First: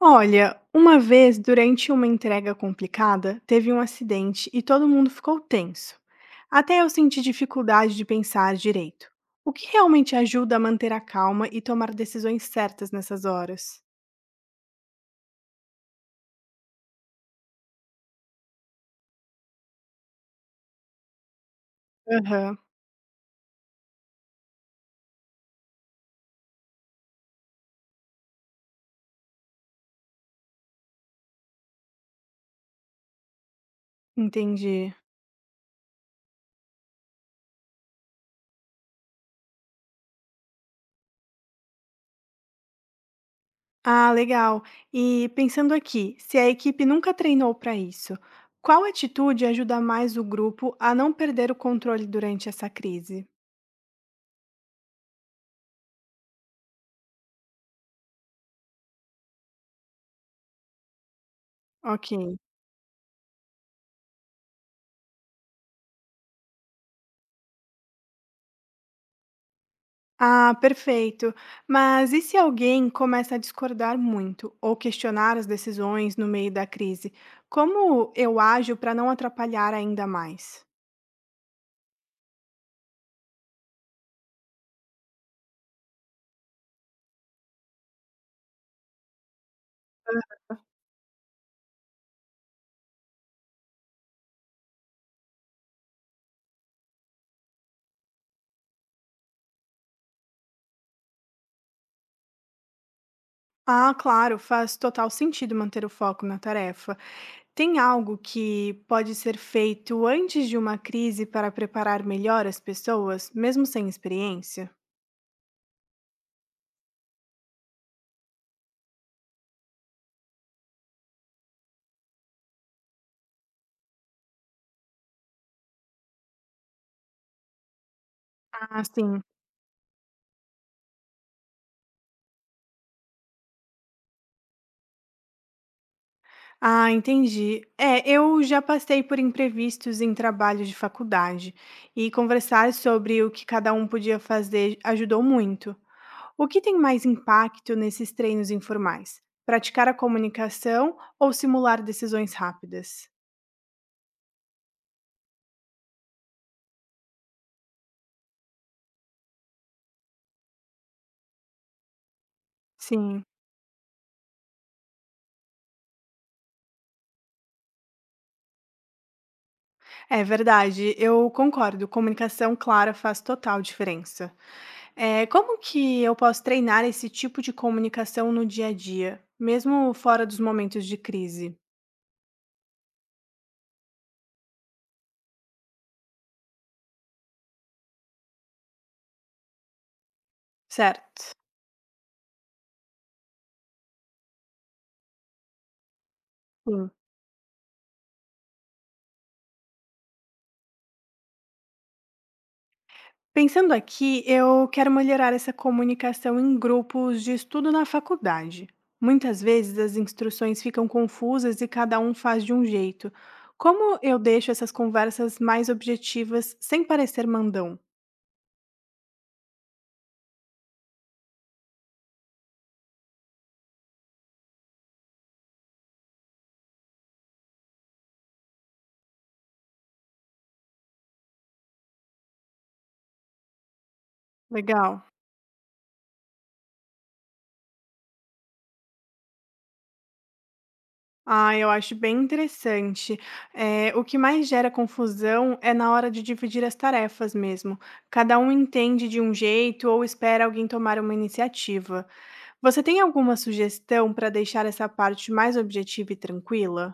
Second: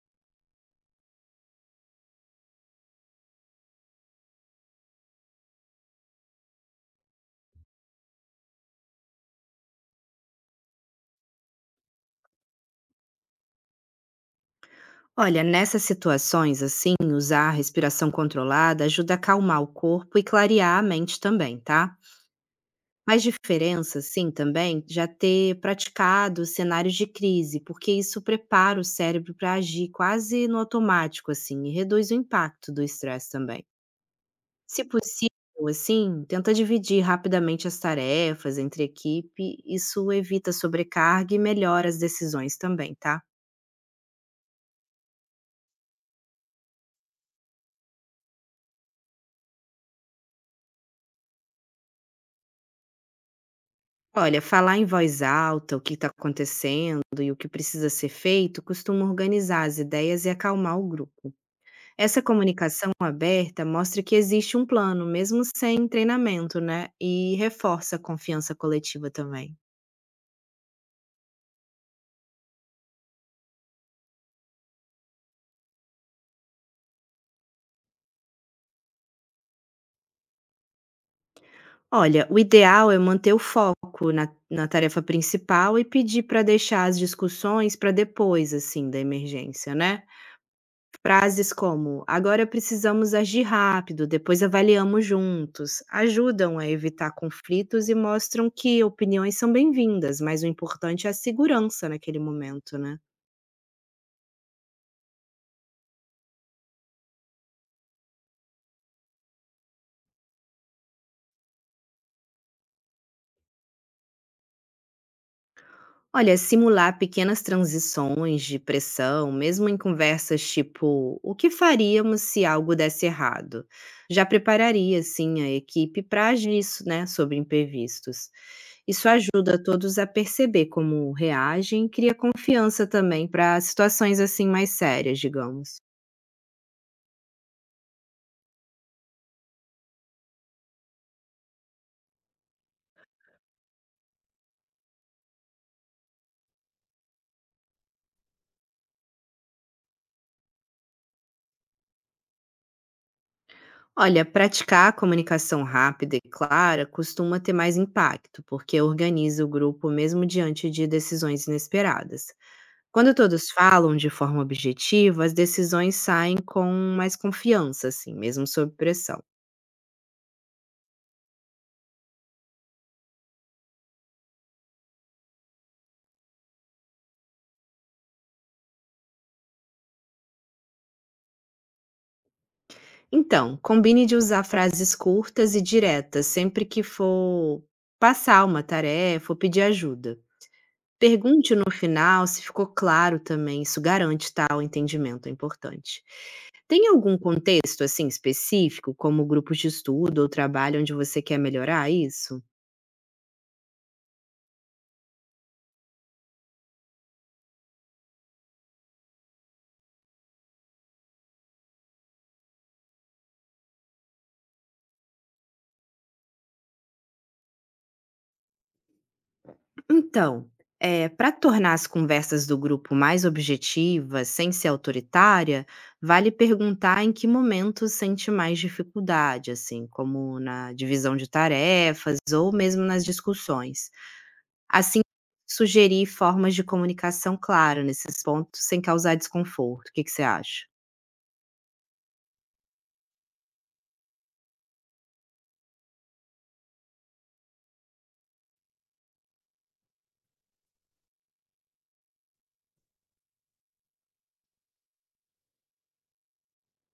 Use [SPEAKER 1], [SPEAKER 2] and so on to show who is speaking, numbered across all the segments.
[SPEAKER 1] Olha, uma vez, durante uma entrega complicada, teve um acidente e todo mundo ficou tenso. Até eu senti dificuldade de pensar direito. O que realmente ajuda a manter a calma e tomar decisões certas nessas horas?
[SPEAKER 2] Olha, nessas situações assim, usar a respiração controlada ajuda a acalmar o corpo e clarear a mente também, tá?
[SPEAKER 1] Aham,
[SPEAKER 2] Mas diferença, sim, também já ter praticado cenários de crise, porque isso prepara o cérebro para agir quase no automático, assim, e reduz o impacto do estresse também. Se
[SPEAKER 1] entendi.
[SPEAKER 2] possível, assim, tenta dividir rapidamente as tarefas entre equipe, isso evita sobrecarga e melhora as decisões também, tá?
[SPEAKER 1] Ah, legal. E pensando aqui, se a equipe nunca treinou para isso, qual atitude ajuda mais o grupo a não perder o controle durante essa crise?
[SPEAKER 2] Olha, falar em voz alta o que está acontecendo e o que precisa ser feito costuma organizar as ideias e acalmar o grupo. Essa
[SPEAKER 1] Ok.
[SPEAKER 2] comunicação aberta mostra que existe um plano, mesmo sem treinamento, né? E reforça a confiança coletiva também.
[SPEAKER 1] Ah, perfeito. Mas e se alguém começa a discordar muito ou questionar as decisões no meio da crise? Como eu ajo para não atrapalhar ainda mais?
[SPEAKER 2] Olha, o ideal é manter o foco na tarefa principal e pedir para deixar as discussões para depois, assim, da emergência, né? Frases como agora precisamos agir rápido, depois avaliamos juntos, ajudam a evitar conflitos e mostram que opiniões são bem-vindas, mas o importante é a segurança naquele momento, né?
[SPEAKER 1] Ah, claro, faz total sentido manter o foco na tarefa. Tem algo que pode ser feito antes de uma crise para preparar melhor as pessoas, mesmo sem experiência?
[SPEAKER 2] Olha, simular pequenas transições de pressão, mesmo em conversas tipo, o que faríamos se algo desse errado? Já prepararia, assim, a equipe para agir isso, né, sobre imprevistos.
[SPEAKER 1] Ah,
[SPEAKER 2] Isso
[SPEAKER 1] sim.
[SPEAKER 2] ajuda todos a perceber como reagem e cria confiança também para situações assim mais sérias, digamos.
[SPEAKER 1] Ah, entendi. É, eu já passei por imprevistos em trabalho de faculdade e conversar sobre o que cada um podia fazer ajudou muito. O que tem mais impacto nesses treinos informais? Praticar a comunicação ou simular decisões rápidas?
[SPEAKER 2] Olha, praticar a comunicação rápida e clara costuma ter mais impacto, porque organiza o grupo mesmo diante de decisões inesperadas. Quando
[SPEAKER 1] Sim,
[SPEAKER 2] todos falam de forma objetiva, as decisões saem com mais confiança, assim, mesmo sob pressão.
[SPEAKER 1] é verdade. Eu concordo. Comunicação clara faz total diferença. É, como que eu posso treinar esse tipo de comunicação no dia a dia, mesmo fora dos momentos de crise?
[SPEAKER 2] Então, combine de usar frases curtas e diretas sempre que for passar uma tarefa ou pedir ajuda.
[SPEAKER 1] Certo.
[SPEAKER 2] Pergunte no final se ficou claro também, isso garante tal entendimento é importante. Tem
[SPEAKER 1] Sim.
[SPEAKER 2] algum contexto assim específico, como grupos de estudo ou trabalho onde você quer melhorar isso?
[SPEAKER 1] Pensando aqui, eu quero melhorar essa comunicação em grupos de estudo na faculdade. Muitas vezes as instruções ficam confusas e cada um faz de um jeito. Como eu deixo essas conversas mais objetivas sem parecer mandão?
[SPEAKER 2] Então, para tornar as conversas do grupo mais objetivas, sem ser autoritária, vale perguntar em que momento sente mais dificuldade, assim, como na divisão de tarefas ou mesmo nas discussões. Assim,
[SPEAKER 1] Legal.
[SPEAKER 2] sugerir formas de comunicação clara nesses pontos sem causar desconforto. O que que você acha?
[SPEAKER 1] Ah, eu acho bem interessante. É, o que mais gera confusão é na hora de dividir as tarefas mesmo. Cada um entende de um jeito ou espera alguém tomar uma iniciativa. Você tem alguma sugestão para deixar essa parte mais objetiva e tranquila?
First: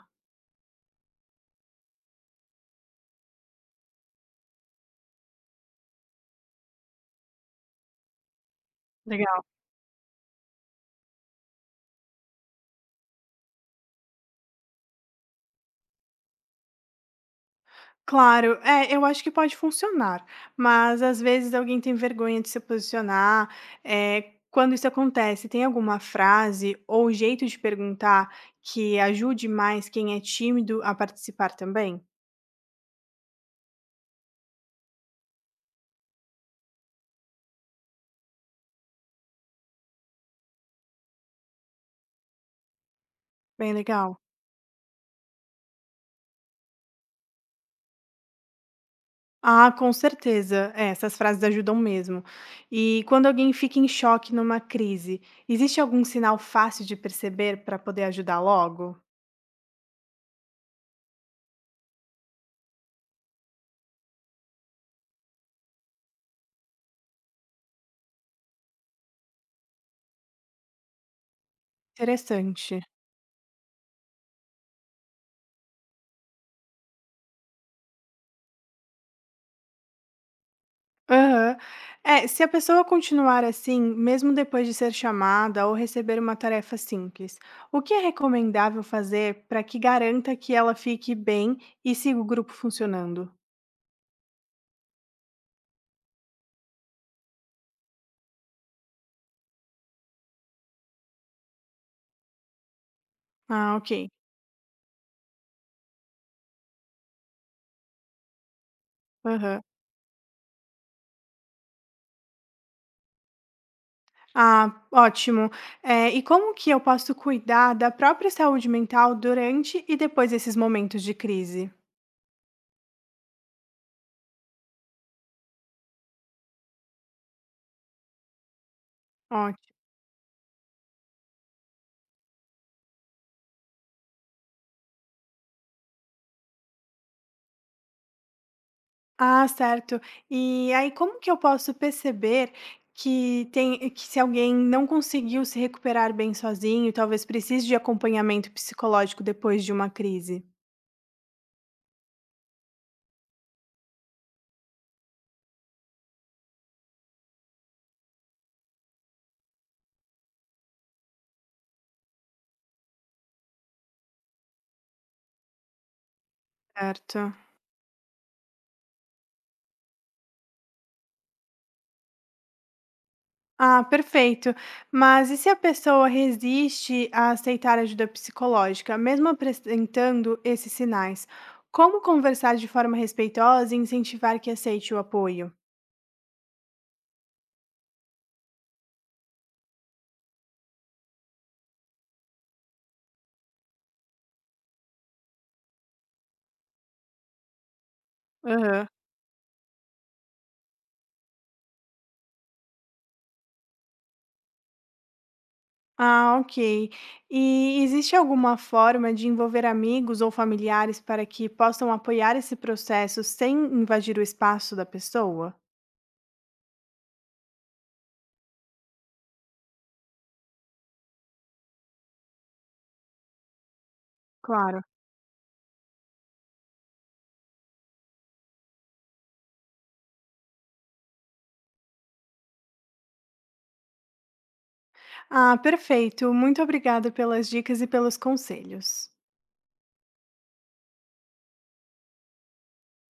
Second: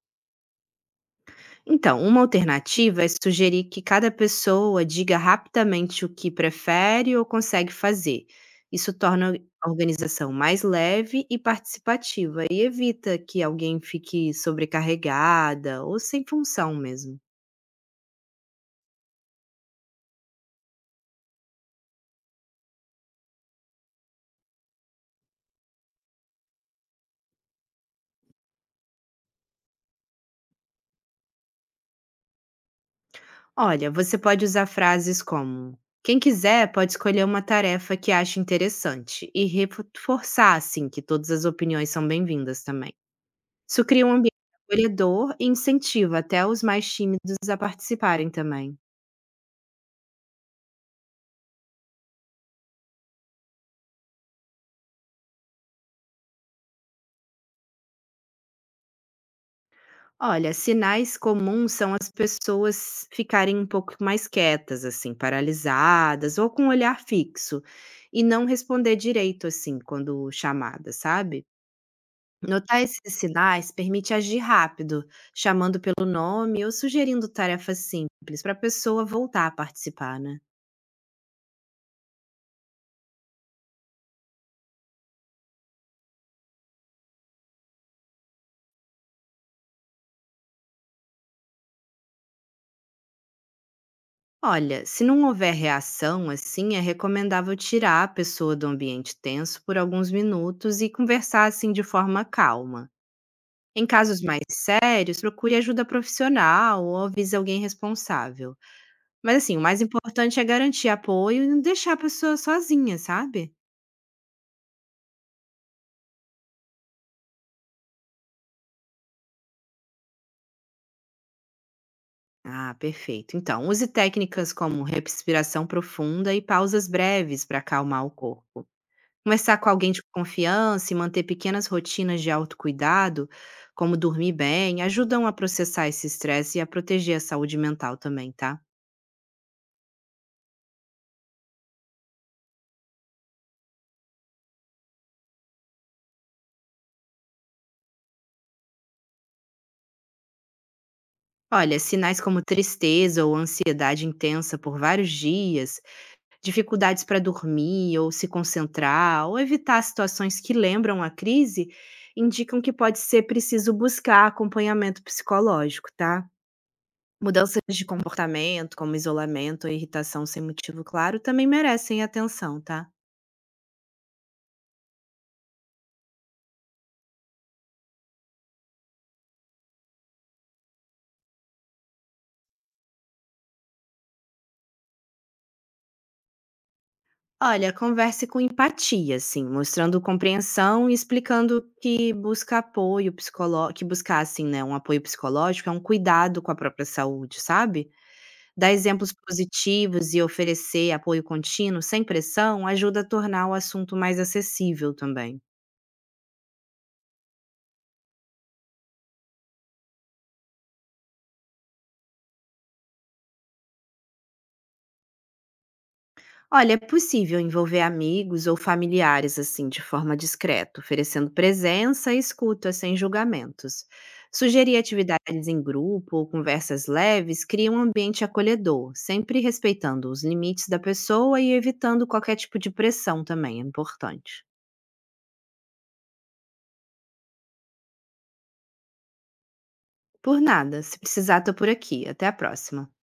[SPEAKER 2] Então, uma alternativa é sugerir que cada pessoa diga rapidamente o que prefere ou consegue fazer. Isso torna
[SPEAKER 1] Legal.
[SPEAKER 2] a organização mais leve e participativa e evita que alguém fique sobrecarregada ou sem função mesmo.
[SPEAKER 1] Claro, é, eu acho que pode funcionar, mas às vezes alguém tem vergonha de se posicionar. Quando isso acontece, tem alguma frase ou jeito de perguntar que ajude mais quem é tímido a participar também?
[SPEAKER 2] Olha, você pode usar frases como: quem quiser pode escolher uma tarefa que ache interessante e reforçar assim que todas as opiniões são bem-vindas também.
[SPEAKER 1] Bem
[SPEAKER 2] Isso cria um
[SPEAKER 1] legal.
[SPEAKER 2] ambiente acolhedor e incentiva até os mais tímidos a participarem também.
[SPEAKER 1] Ah, com certeza. É, essas frases ajudam mesmo. E quando alguém fica em choque numa crise, existe algum sinal fácil de perceber para poder ajudar logo?
[SPEAKER 2] Olha, sinais comuns são as pessoas ficarem um pouco mais quietas, assim, paralisadas ou com o olhar fixo e não responder direito, assim, quando chamada, sabe? Notar
[SPEAKER 1] Interessante.
[SPEAKER 2] esses sinais permite agir rápido, chamando pelo nome ou sugerindo tarefas simples para a pessoa voltar a participar, né?
[SPEAKER 1] Aham. É, se a pessoa continuar assim, mesmo depois de ser chamada ou receber uma tarefa simples, o que é recomendável fazer para que garanta que ela fique bem e siga o grupo funcionando?
[SPEAKER 2] Olha, se não houver reação, assim, é recomendável tirar a pessoa do ambiente tenso por alguns minutos e conversar assim de forma calma.
[SPEAKER 1] Ah,
[SPEAKER 2] Em
[SPEAKER 1] ok.
[SPEAKER 2] casos mais sérios, procure ajuda profissional ou avise alguém responsável. Mas assim, o
[SPEAKER 1] Aham.
[SPEAKER 2] mais importante é garantir apoio e não deixar a pessoa sozinha, sabe?
[SPEAKER 1] Ah, ótimo. É, e como que eu posso cuidar da própria saúde mental durante e depois desses momentos de crise?
[SPEAKER 2] Ah, perfeito. Então, use técnicas como respiração profunda e pausas breves para acalmar o corpo. Conversar com alguém de confiança e manter pequenas rotinas de autocuidado, como dormir bem, ajudam a processar esse estresse e a proteger a saúde mental também, tá?
[SPEAKER 1] Ah, certo. E aí, como que eu posso perceber que tem que se alguém não conseguiu se recuperar bem sozinho, talvez precise de acompanhamento psicológico depois de uma crise?
[SPEAKER 2] Olha, sinais como tristeza ou ansiedade intensa por vários dias, dificuldades para dormir ou se concentrar, ou evitar situações que lembram a crise, indicam que pode ser preciso buscar acompanhamento psicológico, tá?
[SPEAKER 1] Certo.
[SPEAKER 2] Mudanças de comportamento, como isolamento ou irritação sem motivo claro, também merecem atenção, tá?
[SPEAKER 1] Ah, perfeito. Mas e se a pessoa resiste a aceitar ajuda psicológica, mesmo apresentando esses sinais? Como conversar de forma respeitosa e incentivar que aceite o apoio?
[SPEAKER 2] Olha, converse com empatia, assim, mostrando compreensão e explicando que busca apoio psicológico, que buscar, assim, né, um apoio psicológico é um cuidado com a própria saúde, sabe? Dar exemplos positivos e oferecer apoio contínuo, sem pressão, ajuda a tornar o assunto mais acessível também.
[SPEAKER 1] Ah, ok. E existe alguma forma de envolver amigos ou familiares para que possam apoiar esse processo sem invadir o espaço da pessoa?
[SPEAKER 2] Olha, é possível envolver amigos ou familiares assim de forma discreta, oferecendo presença e escuta sem julgamentos. Sugerir
[SPEAKER 1] Claro.
[SPEAKER 2] atividades em grupo ou conversas leves cria um ambiente acolhedor, sempre respeitando os limites da pessoa e evitando qualquer tipo de pressão também, é importante.
[SPEAKER 1] Ah, perfeito. Muito obrigada pelas dicas e pelos conselhos.
[SPEAKER 2] Por nada, se precisar, tô por aqui. Até a próxima.